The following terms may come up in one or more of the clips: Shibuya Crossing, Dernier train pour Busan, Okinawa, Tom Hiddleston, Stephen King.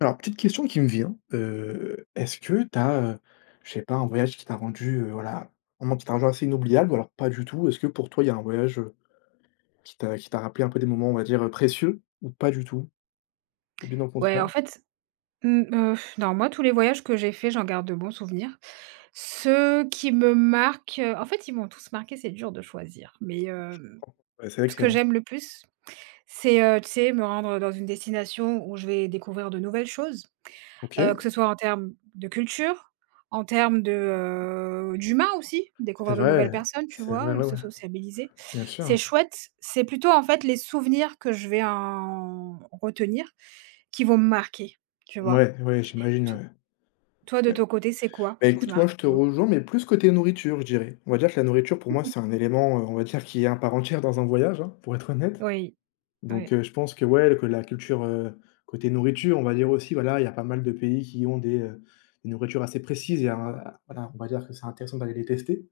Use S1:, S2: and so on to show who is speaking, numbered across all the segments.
S1: Alors, petite question qui me vient, est-ce que tu as, je sais pas, un voyage qui t'a rendu, voilà, un moment qui t'a rendu assez inoubliable ou alors pas du tout? Est-ce que pour toi, il y a un voyage, qui t'a rappelé un peu des moments, on va dire, précieux ou pas du tout? Ou bien au
S2: Ouais, en
S1: contraire?
S2: fait, mmh, non, Moi, tous les voyages que j'ai faits, j'en garde de bons souvenirs. Ceux qui me marquent, en fait, ils m'ont tous marquée, c'est dur de choisir, mais
S1: Ouais, c'est vrai
S2: ce
S1: que.
S2: que j'aime le plus, c'est, tu sais, me rendre, dans une destination où je vais découvrir de nouvelles choses.
S1: OK.
S2: Que ce soit en termes de culture, en termes d'humain aussi,
S1: C'est
S2: découvrir de nouvelles
S1: vrai,
S2: personnes, tu
S1: c'est
S2: vois?
S1: vrai,
S2: Le
S1: ouais,
S2: se
S1: ouais,
S2: sociabiliser.
S1: bien
S2: C'est
S1: sûr.
S2: chouette, c'est plutôt en fait les souvenirs que je vais en retenir qui vont me marquer, tu vois?
S1: Ouais, ouais, j'imagine,
S2: To
S1: ouais.
S2: Toi de
S1: Ouais.
S2: ton côté, c'est quoi
S1: Bah,
S2: qui te
S1: écoute, moi,
S2: marque?
S1: je te
S2: Hugo?
S1: rejoins, mais plus côté nourriture, je dirais. On va dire que la nourriture, pour moi, c'est un élément, on va dire qui est un part entière dans un voyage, hein, pour être honnête.
S2: Oui,
S1: Donc
S2: oui.
S1: je pense que ouais, que la culture, côté nourriture, on va dire aussi, voilà, il y a pas mal de pays qui ont des nourritures assez précises et un voilà, on va dire que c'est intéressant d'aller les tester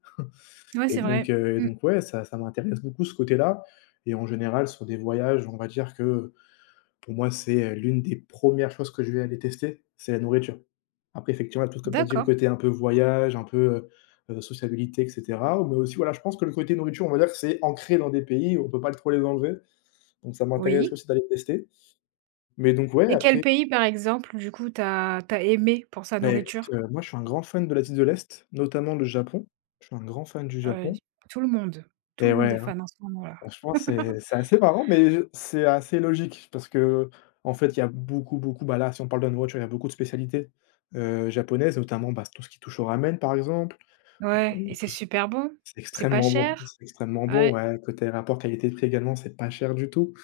S2: Ouais,
S1: et
S2: c'est
S1: donc
S2: vrai.
S1: heu,
S2: Mmh.
S1: donc ouais, ça m'intéresse beaucoup ce côté-là et en général, sur des voyages, on va dire que pour moi, c'est, l'une des premières choses que je vais aller tester, c'est la nourriture. Après effectivement, tout comme tu as dit, le
S2: D'accord,
S1: côté un peu voyage, un peu, sociabilité et cetera, mais aussi, voilà, je pense que le côté nourriture, on va dire que c'est ancré dans des pays, on peut pas trop les enlever, donc ça m'intéresse
S2: oui.
S1: aussi d'aller tester. Mais donc ouais,
S2: Et quel
S1: après,
S2: pays par exemple, du coup, t'as aimé pour sa
S1: bah, écoute,
S2: nourriture?
S1: moi je suis un grand fan de l'Asie de l'Est, notamment le Japon. Je suis un grand fan du
S2: Heu,
S1: Japon
S2: tout le monde, tout
S1: et
S2: le monde
S1: ouais,
S2: est
S1: hein,
S2: fan en ce moment là.
S1: franchement c'est c'est assez marrant, mais je c'est assez logique parce que en fait, il y a beaucoup, beaucoup bah, là, si on parle de la nourriture, il y a beaucoup de spécialités, japonaises, notamment, bah, tout ce qui touche au ramen, par exemple,
S2: Ouais,
S1: Mmh.
S2: et c'est
S1: tout ce
S2: super bon? C'est pas cher?
S1: c'est extrêmement bon,
S2: Ouais.
S1: ouais, côté rapport qualité-prix également, c'est pas cher du tout.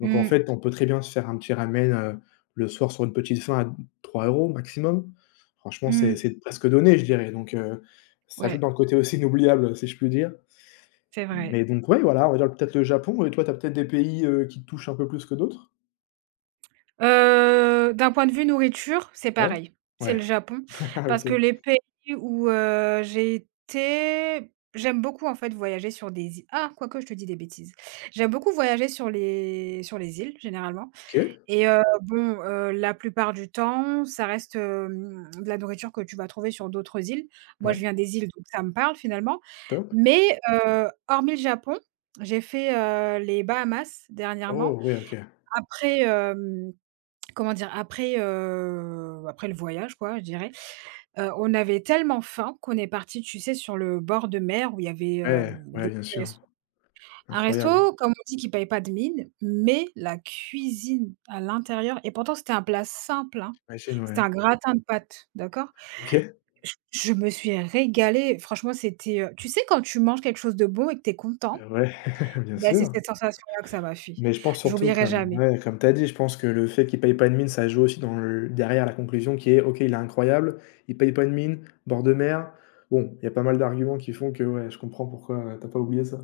S1: Donc en
S2: Mmh,
S1: fait, on peut très bien se faire un petit ramen, le soir sur une petite faim à 3 euros maximum. Franchement, c'est
S2: mmh.
S1: c'est presque donné, je dirais, donc ça joue
S2: Ouais,
S1: dans le côté aussi inoubliable, si je puis dire.
S2: c'est vrai.
S1: Mais donc ouais, voilà, on va dire peut-être le Japon et toi, tu as peut-être des pays, qui te touchent un peu plus que d'autres?
S2: D'un point de vue nourriture, c'est
S1: Ouais.
S2: pareil, c'est le
S1: Ouais.
S2: Japon. Parce
S1: OK.
S2: que les pays j'ai été, j'aime beaucoup en fait voyager sur des îles, ah quoique je te dis des bêtises. J'aime beaucoup voyager sur les îles généralement
S1: OK.
S2: et la plupart du temps, ça reste, de la nourriture que tu vas trouver sur d'autres îles. Moi, je
S1: Ouais.
S2: viens des îles, donc ça me parle finalement.
S1: Top.
S2: Mais hormis le Japon, j'ai fait, les Bahamas
S1: Oh
S2: dernièrement.
S1: ouais, OK.
S2: Après, hem, comment dire? Après, après le voyage quoi, je dirais. On avait tellement faim qu'on est parti, tu sais, sur le bord de mer où il y avait
S1: Ouais,
S2: des
S1: ouais, bien
S2: petits
S1: sûr.
S2: restos. Un
S1: Incroyable.
S2: resto, comme on dit, qui paye pas de mine, mais la cuisine à l'intérieur, et pourtant c'était un plat simple, hein.
S1: J'imagine,
S2: C'était
S1: ouais.
S2: un gratin de pâtes, d'accord?
S1: OK.
S2: Je me suis régalée, franchement, c'était, tu sais, quand tu manges quelque chose de bon et que tu es content.
S1: Ouais, bien
S2: Bah, c'est
S1: sûr.
S2: cette sensation-là que ça m'a fait.
S1: Mais je pense surtout
S2: J'oublierai
S1: comme
S2: jamais.
S1: ouais, comme tu as dit, je pense que le fait qu'il paye pas de mine, ça joue aussi dans le derrière la conclusion qui est: «OK, il est incroyable, il paye pas de mine, bord de mer». Bon, il y a pas mal d'arguments qui font que ouais, je comprends pourquoi, tu pas oublié ça.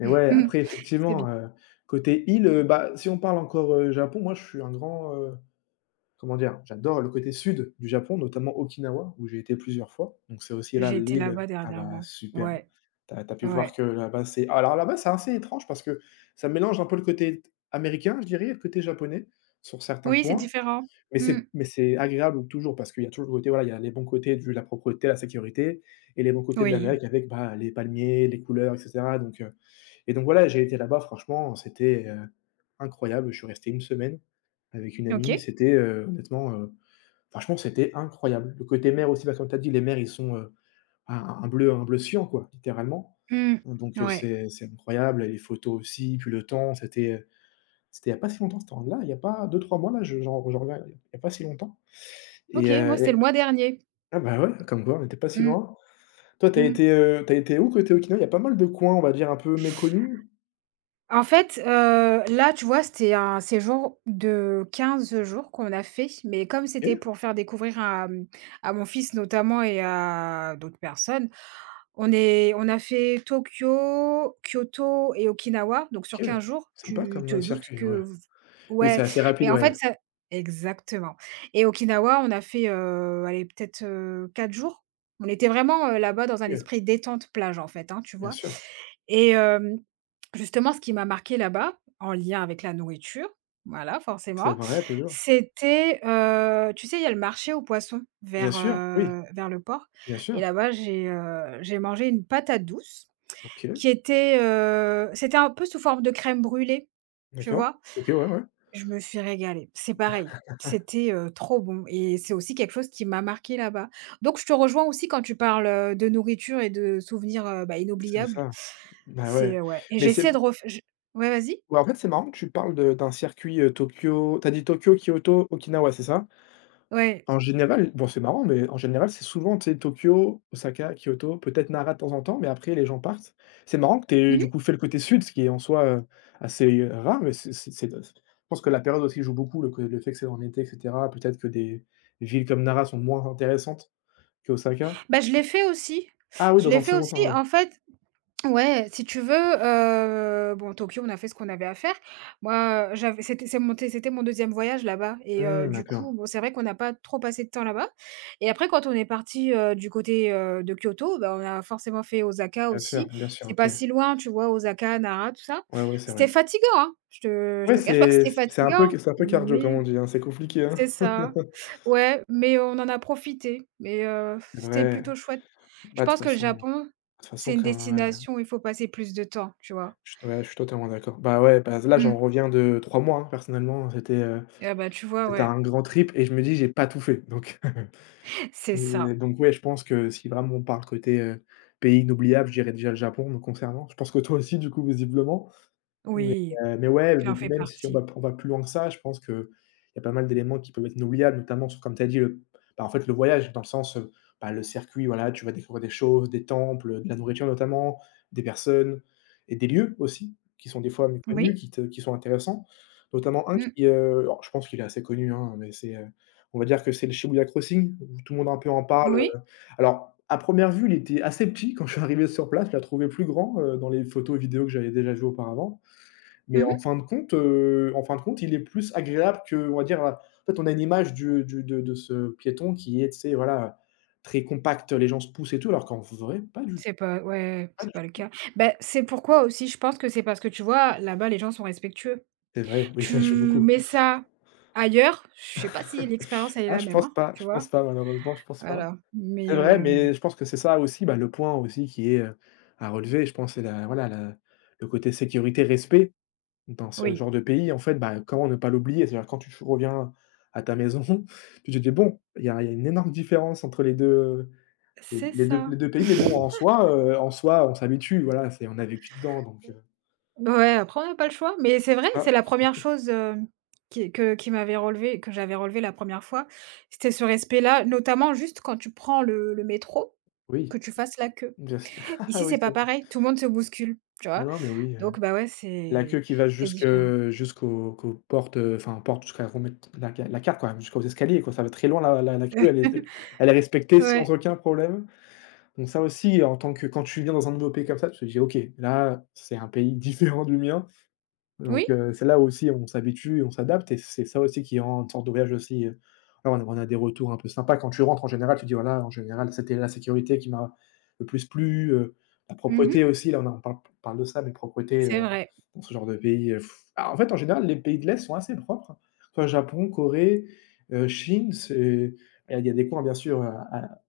S1: Mais ouais, après
S2: C'est bien.
S1: effectivement, côté île, bah, si on parle encore, Japon, moi je suis un grand, comment dire? J'adore le côté sud du Japon, notamment Okinawa, où j'ai été plusieurs fois. Donc c'est aussi là
S2: J'ai été
S1: l'île
S2: là-bas
S1: ah bah,
S2: dernièrement.
S1: super.
S2: Ouais,
S1: T'as as pu voir
S2: ouais.
S1: que là-bas, c'est alors là-bas, c'est assez étrange parce que ça mélange un peu le côté américain, je dirais et le côté japonais sur certains
S2: Oui, c'est
S1: coins.
S2: différent.
S1: Mais
S2: Mmh.
S1: c'est mais c'est agréable toujours parce qu'il y a toujours le côté, voilà, il y a les bons côtés de la propreté, la sécurité et les bons côtés de
S2: Oui.
S1: l'Amérique avec, bah, les palmiers, les couleurs et cetera donc et donc voilà, j'ai été là-bas, franchement, c'était, incroyable. Je suis resté une semaine avec une amie.
S2: OK.
S1: C'était, honnêtement, franchement, c'était incroyable. Le côté mer aussi, bah, comme tu as dit, les mers, ils sont, un un bleu cyan, quoi, littéralement.
S2: Mmh.
S1: Donc
S2: Ouais.
S1: c'est incroyable, les photos aussi, puis le temps, c'était, c'était il y a pas si longtemps, là, il y a pas 2, 3 mois, là, je j'en j'en reviens, il y a pas si longtemps et
S2: OK, moi, c'était le mois dernier.
S1: ah bah, ouais, comme quoi, on n'était pas si
S2: Mmh.
S1: loin. Toi,
S2: Mmh.
S1: tu été où côté Okinawa? Il y a pas mal de coins, on va dire, un peu méconnus?
S2: En fait, tu vois, c'était un séjour de 15 jours qu'on a fait, mais comme c'était
S1: OK.
S2: pour faire découvrir à mon fils notamment et à d'autres personnes, on a fait Tokyo, Kyoto et Okinawa, donc sur
S1: OK,
S2: 15 jours,
S1: sympa
S2: tu
S1: comme,
S2: te doutes
S1: circuit, ouais.
S2: que v
S1: Oui, c'est
S2: ouais,
S1: assez
S2: mais
S1: rapide,
S2: en
S1: ouais.
S2: fait ça exactement et Okinawa, on a fait, allez peut-être, 4 jours. On était vraiment, là-bas dans un
S1: OK,
S2: esprit détente plage en fait, hein, tu
S1: bien
S2: vois?
S1: sûr.
S2: Et justement, ce qui m'a marqué là-bas, en lien avec la nourriture, voilà,
S1: C'est
S2: forcément,
S1: vrai, toujours.
S2: c'était, tu sais, il y a le marché aux poissons
S1: Bien sûr, oui,
S2: vers le port,
S1: bien
S2: et
S1: sûr.
S2: là-bas, j'ai mangé une patate douce
S1: OK,
S2: qui était, c'était un peu sous forme de crème brûlée, tu
S1: d'accord.
S2: vois?
S1: OK, ouais, ouais,
S2: Je me suis régalée. C'est pareil, c'était trop bon, et c'est aussi quelque chose qui m'a marqué là-bas. Donc je te rejoins aussi quand tu parles, de nourriture et de souvenirs,
S1: c'est
S2: inoubliables.
S1: ça. Bah,
S2: C'est,
S1: ouais,
S2: ouais et
S1: mais c'est
S2: j'essaie de ref ouais, vas-y?
S1: ouais, en fait, c'est marrant que tu parles de d'un circuit, Tokyo tu as dit Tokyo, Kyoto, Okinawa, c'est ça?
S2: Ouais.
S1: En général, bon, c'est marrant, mais en général, c'est souvent, tu sais, Tokyo, Osaka, Kyoto, peut-être Nara de temps en temps, mais après les gens partent. C'est marrant que tu aies, du
S2: Mmh.
S1: coup, fait le côté sud, ce qui est en soi, assez, rare, mais c'est je pense que la période aussi joue beaucoup, le fait que c'est en été et cetera. Peut-être que des villes comme Nara sont moins intéressantes qu'Osaka.
S2: Bah, je l'ai fait aussi.
S1: Ah oui,
S2: Je
S1: dans
S2: l'ai
S1: un
S2: fait
S1: second temps,
S2: aussi,
S1: ouais.
S2: en fait ouais, si tu veux, bon, Tokyo, on a fait ce qu'on avait à faire. Moi, j'avais c'était c'est mon c'était mon deuxième voyage là-bas, et
S1: Mmh,
S2: du coup,
S1: d'accord.
S2: bon, c'est vrai qu'on n'a pas trop passé de temps là-bas, et après quand on est parti, de Kyoto, bah, on a forcément fait Osaka aussi.
S1: Bien sûr,
S2: C'est
S1: OK.
S2: pas si loin, tu vois? Osaka, Nara, tout ça.
S1: Ouais, ouais, c'est
S2: C'était
S1: vrai.
S2: fatigant, hein, je
S1: Ouais,
S2: te cache pas que c'était fatigant,
S1: c'est un peu cardio, comme
S2: mais
S1: on dit, hein. C'est compliqué, hein.
S2: c'est ça. Ouais, mais on en a profité, mais
S1: C'est
S2: c'était
S1: vrai.
S2: plutôt chouette. Je
S1: Bah, de toute
S2: pense que le
S1: façon de
S2: Japon,
S1: toute façon,
S2: c'est une
S1: quand ouais.
S2: destination où il faut passer plus de temps, tu vois?
S1: Je suis totalement d'accord. Bah, ouais, bah, là, j'en
S2: Mmh.
S1: reviens de 3 mois, hein, personnellement, hein, c'était,
S2: Ah bah, tu vois,
S1: c'était
S2: ouais.
S1: un grand trip et je me dis: «J'ai pas tout fait», donc
S2: C'est
S1: c'est
S2: ça.
S1: donc ouais, je pense que si vraiment on parle côté, pays inoubliable, je dirais déjà le Japon me concernant. Je pense que toi aussi, du coup, visiblement. Mais
S2: Oui,
S1: mais
S2: j'en
S1: puis
S2: fais
S1: même si on
S2: partie.
S1: va on va plus loin que ça, je pense qu'il y a pas mal d'éléments qui peuvent être inoubliables, notamment sur comme tu as dit, en fait, le voyage dans le sens, bah, le circuit, voilà, tu vas découvrir des choses, des temples, de la nourriture notamment, des personnes et des lieux aussi qui sont des fois méconnus,
S2: Oui,
S1: qui sont intéressants. Notamment un
S2: mmh,
S1: qui, alors je pense qu'il est assez connu, hein, mais c'est, on va dire que c'est le Shibuya Crossing où tout le monde un peu en parle.
S2: oui,
S1: Alors à première vue, il était assez petit quand je suis arrivé sur place, je l'ai trouvé plus grand, dans les photos et vidéos que j'avais déjà vues auparavant. Mais
S2: mmh.
S1: en fin de compte, il est plus agréable qu'on va dire, en fait, on a une image du de ce piéton qui est, tu sais, voilà, très compact, les gens se poussent et tout, alors qu'en vrai, pas du
S2: C'est pas Ouais,
S1: pas du
S2: c'est pas le cas. Ben c'est pourquoi aussi je pense que c'est parce que tu vois, là-bas, les gens sont respectueux.
S1: c'est vrai, oui,
S2: Tu
S1: ça joue beaucoup.
S2: mets ça ailleurs, je sais pas si l'expérience, elle est
S1: Ah,
S2: la même, hein, tu
S1: je
S2: vois?
S1: pense pas, malheureusement, je pense pas.
S2: Voilà, mais
S1: C'est vrai,
S2: hem,
S1: mais je pense que c'est ça aussi, bah, le point aussi qui est, à relever, je pense, c'est la voilà, la le côté sécurité, respect dans ce
S2: oui,
S1: genre de pays, en fait, bah, comment ne pas l'oublier? C'est-à-dire quand tu reviens à ta maison, tu te dis: «Bon, il y a une énorme différence entre les 2». Les
S2: c'est
S1: les 2
S2: ça.
S1: les 2 pays, mais bon, en soi, on s'habitue, voilà, c'est on a vécu dedans,
S2: Bah, ouais, après on n'a pas le choix, mais c'est vrai,
S1: ah
S2: c'est la première chose, hem, qui que qui m'avait relevé, que j'avais relevé la première fois, c'était ce respect-là, notamment juste quand tu prends le métro,
S1: oui,
S2: que tu fasses la queue.
S1: bien sûr.
S2: Ici,
S1: Oui,
S2: c'est
S1: c'est
S2: pas
S1: vrai.
S2: pareil, tout le monde se bouscule, tu
S1: Ah
S2: vois?
S1: non, mais oui,
S2: Donc bah, ouais,
S1: la queue qui va
S2: c'est
S1: jusque
S2: différent.
S1: jusqu'aux qu'aux portes, enfin portes jusqu'à remettre la carte, quoi, jusqu'aux escaliers, quoi, ça va très loin la queue, elle est elle est respectée sans
S2: Ouais.
S1: aucun problème. Donc ça aussi, en tant que quand tu viens dans un nouveau pays comme ça, tu te dis: «OK, là, c'est un pays différent du mien».
S2: Oui,
S1: Donc c'est là aussi on s'habitue, on s'adapte et c'est ça aussi qui rend une sorte de voyage aussi, voilà, on a des retours un peu sympas. Quand tu rentres en général, tu dis: «Voilà, en général, c'était la sécurité qui m'a le plus plu», la propreté
S2: mmh,
S1: aussi, là, on parle de ça, mais propreté,
S2: c'est vrai.
S1: dans ce genre de pays, bah, en fait, en général, les pays de l'Est sont assez propres, soit Japon, Corée, Chine, c'est il y a des coins bien sûr, à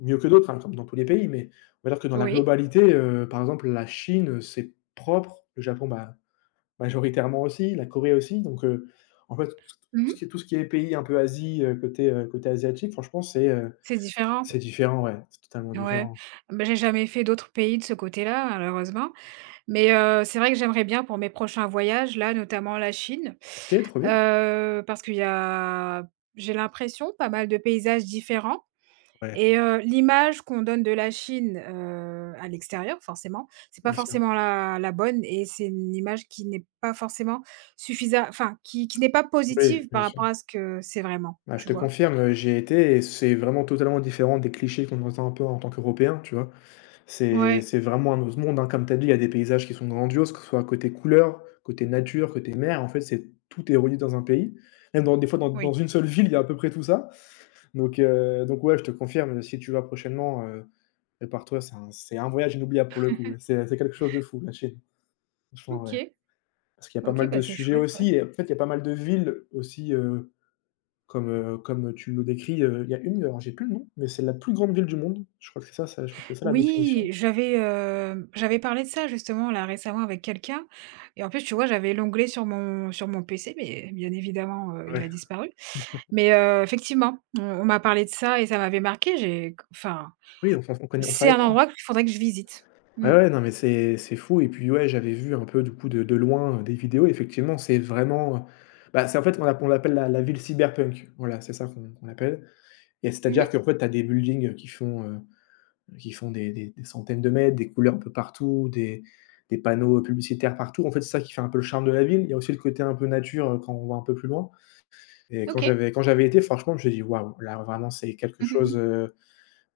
S1: mieux que d'autres, hein, comme dans tous les pays, mais on va dire que dans la
S2: Oui,
S1: globalité, par exemple, la Chine, c'est propre, le Japon, bah majoritairement aussi, la Corée aussi, donc en fait, t tout ce
S2: mmh,
S1: qui est tout ce qui est pays un peu Asie, côté, côté asiatique, franchement,
S2: c'est différent.
S1: c'est différent, ouais, c'est totalement
S2: Ouais,
S1: différent.
S2: bah, j'ai jamais fait d'autres pays de ce côté-là, malheureusement. C'est vrai que j'aimerais bien pour mes prochains voyages, là, notamment la Chine,
S1: OK, trop bien.
S2: parce qu'il y a j'ai l'impression, pas mal de paysages différents,
S1: Ouais,
S2: et l'image qu'on donne de la Chine, à l'extérieur forcément, c'est pas
S1: bien sûr.
S2: forcément la bonne, et c'est une image qui n'est pas forcément suffisante, enfin, qui n'est pas
S1: Oui,
S2: positive
S1: bien
S2: par
S1: sûr.
S2: rapport à ce que c'est vraiment,
S1: Bah, je
S2: tu
S1: te
S2: vois?
S1: confirme, j'y ai été et c'est vraiment totalement différent des clichés qu'on entend un peu en tant qu'Européen, tu vois? C'est
S2: Ouais,
S1: c'est vraiment un autre monde, hein, comme tu as dit, il y a des paysages qui sont grandioses, que ce soit côté couleur, côté nature, côté mer, en fait, c'est tout est relié dans un pays. Même dans des fois dans dans
S2: oui.
S1: une seule ville, il y a à peu près tout ça. Donc ouais, je te confirme, si tu vas prochainement, prépare-toi, c'est un voyage inoubliable pour le coup, là. C'est quelque chose de fou, la Chine. Franchement, ouais.
S2: OK.
S1: Parce qu'il y a pas
S2: OK,
S1: mal de
S2: bah, c'est
S1: sujets
S2: chouette,
S1: aussi
S2: ouais.
S1: et en fait, il y a pas mal de villes aussi, comme tu nous décris, il y a une, alors j'ai plus le nom, mais c'est la plus grande ville du monde. Je crois que c'est ça, je crois que c'est ça la
S2: Oui,
S1: définition.
S2: j'avais, heu, j'avais parlé de ça justement là récemment avec quelqu'un, et en plus, tu vois, j'avais l'onglet sur mon PC, mais bien évidemment, il a
S1: Ouais.
S2: disparu. Mais, effectivement, on m'a parlé de ça et ça m'avait marqué, j'ai enfin,
S1: Oui, enfin, on
S2: c'est
S1: savait
S2: un
S1: pas.
S2: endroit qu'il faudrait que je visite.
S1: Ouais,
S2: Mmh.
S1: ouais, non, mais c'est fou et puis ouais, j'avais vu un peu du coup de loin, des vidéos. Effectivement, c'est vraiment, bah, c'est en fait, on l'appelle la ville cyberpunk. Voilà, c'est ça qu'on l'appelle. Et c'est-à-dire
S2: Mmh.
S1: qu'en fait, tu as des buildings qui font des centaines de mètres, des couleurs un peu partout, des panneaux publicitaires partout. En fait, c'est ça qui fait un peu le charme de la ville. Il y a aussi le côté un peu nature, quand on va un peu plus loin et
S2: OK.
S1: quand j'avais été, franchement, je me suis dit: «Waouh, là vraiment c'est quelque
S2: Mmh
S1: chose,
S2: mh.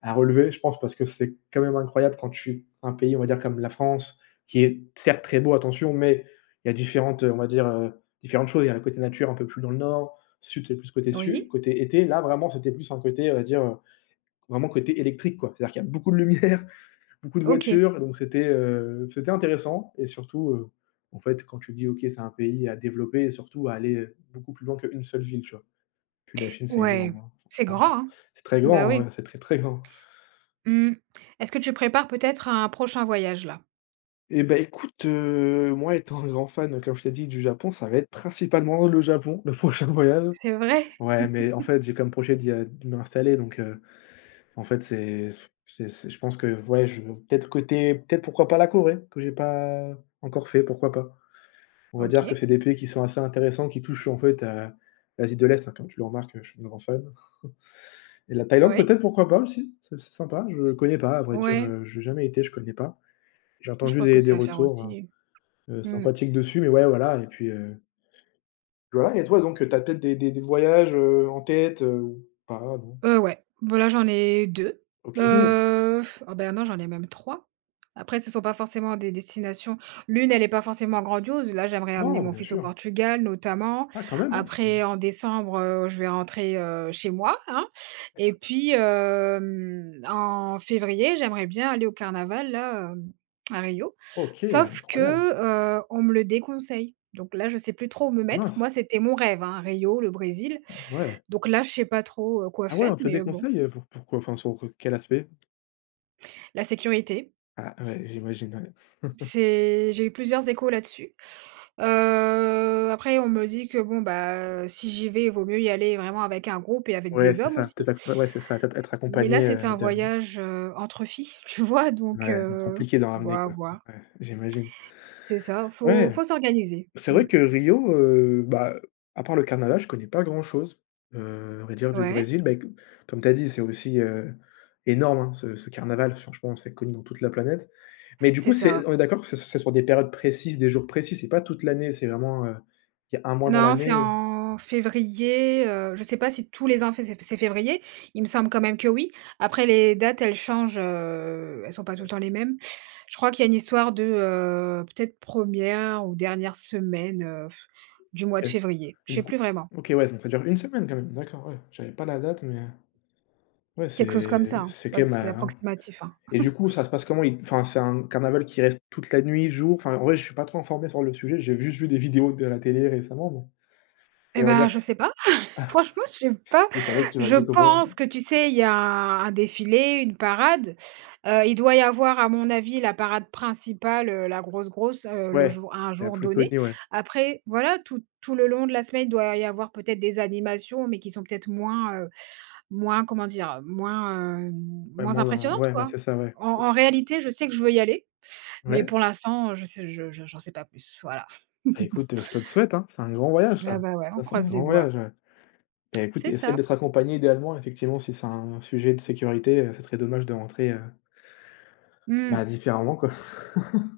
S1: à relever», je pense parce que c'est quand même incroyable quand tu un pays, on va dire comme la France, qui est certes très beau, attention, mais il y a différentes, on va dire, différentes choses. Il y a le côté nature un peu plus dans le nord, sud
S2: Oui.
S1: côté été. Là, vraiment, c'était plus un côté, on va dire, vraiment côté électrique, quoi. C'est-à-dire qu'il y a beaucoup de lumière, beaucoup de
S2: OK.
S1: voitures, donc c'était, c'était intéressant et surtout, en fait, quand tu dis: «OK, c'est un pays à développer» et surtout à aller, beaucoup plus loin qu'une seule ville, tu vois? Puis la Chine, c'est
S2: Ouais,
S1: énorme, hein,
S2: c'est
S1: franchement.
S2: grand, hein?
S1: C'est très
S2: Bah
S1: grand, hein, ouais,
S2: oui.
S1: c'est très, très grand.
S2: Mmh. Est-ce que tu prépares peut-être un prochain voyage là?
S1: Et ben écoute, moi étant un grand fan, comme je t'ai dit, du Japon, ça va être principalement le Japon, le prochain voyage.
S2: C'est vrai?
S1: Ouais, mais en fait, j'ai comme projet d'y a de m'installer donc heu. En fait, c'est, je pense que ouais, je peut-être côté peut-être pourquoi pas la Corée, que j'ai pas encore fait, pourquoi pas? On va dire que
S2: OK.
S1: c'est des pays qui sont assez intéressants, qui touchent en fait à l'Asie de l'Est, hein, comme tu le remarques, je suis un grand fan et la Thaïlande
S2: Oui.
S1: peut-être, pourquoi pas aussi? C'est sympa, je connais pas à vrai dire,
S2: Ouais,
S1: j'ai jamais été, je connais pas. J'ai
S2: je
S1: entendu
S2: pense que
S1: des
S2: c'est à faire
S1: retours,
S2: aussi. Mmh.
S1: sympathiques dessus mais ouais, voilà et puis, voilà et toi donc, t'as peut-être des voyages, en tête, ou pas, non?
S2: Ouais, voilà, j'en ai deux.
S1: OK.
S2: Heu, ah non, j'en ai même trois. Après, ce sont pas forcément des destinations, l'une, elle est pas forcément grandiose. Là, j'aimerais amener
S1: Non,
S2: mon
S1: bien
S2: fils au
S1: sûr.
S2: Portugal, notamment.
S1: Ah quand même, hein,
S2: Après,
S1: c'est-
S2: en décembre, je vais rentrer, chez moi, hein, et puis en février, j'aimerais bien aller au carnaval, à Rio.
S1: OK,
S2: Sauf
S1: incroyable.
S2: que, heu, on me le déconseille. Donc là, je sais plus trop où me
S1: Ah
S2: mettre.
S1: mince!
S2: Moi, c'était mon rêve, hein, Rio, le Brésil.
S1: Ouais.
S2: Donc là, je sais pas trop, quoi
S1: Ah ouais, on
S2: faire,
S1: te le
S2: mais bon.
S1: déconseille, pour pourquoi? Enfin, sur quel aspect?
S2: La sécurité,
S1: Ah ouais, j'imagine, ouais.
S2: c'est j'ai eu plusieurs échos là-dessus. Après on me dit que bon, bah, si j'y vais, il vaut mieux y aller vraiment avec un groupe et avec
S1: Ouais,
S2: des
S1: c'est
S2: hommes
S1: ça,
S2: aussi.
S1: peut-être ac ouais, c'est ça, peut-être être
S2: Mais là,
S1: accompagné,
S2: c'était un
S1: idéalement.
S2: voyage, entre filles, tu vois? Donc,
S1: Ouais, donc
S2: heu,
S1: compliqué d'en
S2: bon,
S1: ramener,
S2: à
S1: quoi.
S2: voir.
S1: Ouais, j'imagine.
S2: C'est ça,
S1: Ouais,
S2: faut s'organiser.
S1: c'est
S2: Mmh.
S1: vrai que Rio, bah, à part le carnaval, je connais pas grand-chose, à vrai dire, du
S2: Ouais,
S1: Brésil. Bah, écou comme tu as dit, c'est aussi, énorme, hein, ce carnaval. Franchement, c'est connu dans toute la planète. Mais du coup,
S2: c'est ça.
S1: c'est on est d'accord que c'est sur des périodes précises, des jours précis, c'est pas toute l'année, c'est vraiment, il y a un mois dans
S2: Non, c'est
S1: l'année,
S2: en février, je sais pas si tous les ans fé c'est février, il me semble quand même que oui. Après les dates, elles changent, elles sont pas tout
S1: Ouais,
S2: le temps les mêmes. Je crois qu'il y a une histoire de, peut-être première ou dernière semaine, du mois de
S1: OK.
S2: février, je
S1: Du
S2: sais
S1: coup
S2: plus vraiment.
S1: OK, ouais, donc ça dure une semaine quand même. D'accord, ouais. J'avais pas la date, mais ouais,
S2: Quelque chose
S1: c'est
S2: comme ça, hein,
S1: c'est
S2: c'est pas
S1: quand même,
S2: c'est approximatif, hein.
S1: et du coup, ça se passe comment? Il enfin, c'est un carnaval qui reste toute la nuit, jour? Enfin, en vrai, je suis pas trop informé sur le sujet, j'ai juste vu des vidéos de la télé récemment, mais
S2: Et
S1: et on va
S2: bah,
S1: dire
S2: je sais pas. Franchement, je sais pas.
S1: mais ça va que tu vas le
S2: Je
S1: découvrir.
S2: pense que, tu sais, il y a un défilé, une parade. Il doit y avoir, à mon avis, la parade principale, la grosse, grosse, le
S1: Ouais,
S2: jour à un
S1: la
S2: jour
S1: plus
S2: donné.
S1: connue, ouais.
S2: Après, voilà, tout le long de la semaine, il doit y avoir peut-être des animations, mais qui sont peut-être moins, comment dire?
S1: Ouais,
S2: Moins
S1: moi, dans
S2: impressionnantes,
S1: ouais, ouais,
S2: quoi.
S1: c'est ça, ouais.
S2: En réalité, je sais que je veux y aller, mais
S1: Ouais,
S2: pour l'instant, je j'en sais pas plus, voilà.
S1: bah, écoute, je te le souhaite, hein, c'est un grand voyage
S2: Ah
S1: ça.
S2: bah, ouais, on
S1: Ça, c'est un
S2: croise
S1: grand
S2: les doigts.
S1: voyage, ouais. Bah, écoute,
S2: C'est
S1: essaie
S2: ça.
S1: d'être accompagné idéalement, effectivement, si c'est un sujet de sécurité, ça serait dommage de rentrer, bah,
S2: Mmh.
S1: différemment, quoi.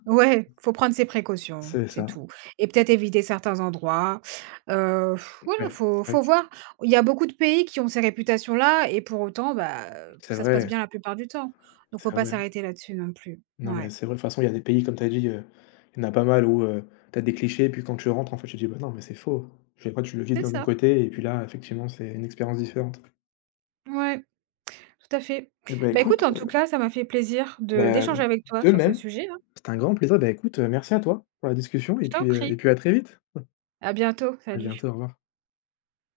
S2: Ouais, faut prendre ses précautions,
S1: C'est
S2: c'est
S1: ça,
S2: tout, et peut-être éviter certains endroits, heu, voilà,
S1: ouais, c'est vrai
S2: faut
S1: que
S2: voir. Il y a beaucoup de pays qui ont ces réputations-là, et pour autant, bah,
S1: c'est
S2: ça se passe
S1: vrai,
S2: bien la plupart du temps. Donc
S1: c'est
S2: faut pas
S1: vrai.
S2: s'arrêter là-dessus non plus.
S1: Non, mais
S2: Ouais,
S1: c'est vrai, de toute façon, il y a des pays, comme tu as dit, il y en a pas mal où, tu as des clichés, puis quand tu rentres, en fait, tu dis: «Bah, non, mais c'est faux». Je sais pas tu le vis
S2: c'est
S1: de mon
S2: ça.
S1: côté et puis là, effectivement, c'est une expérience différente.
S2: Ouais, tout à fait.
S1: Eh bah,
S2: Bah,
S1: écoute,
S2: écoute, en tout cas, ça m'a fait plaisir de
S1: bah,
S2: d'échanger avec toi
S1: de
S2: sur ce
S1: même,
S2: sujet, hein.
S1: c'était un grand plaisir. Bah, écoute, merci à toi pour la discussion
S2: Je t'en
S1: et
S2: prie.
S1: puis à très vite.
S2: À bientôt,
S1: À bientôt,
S2: salut.
S1: au revoir.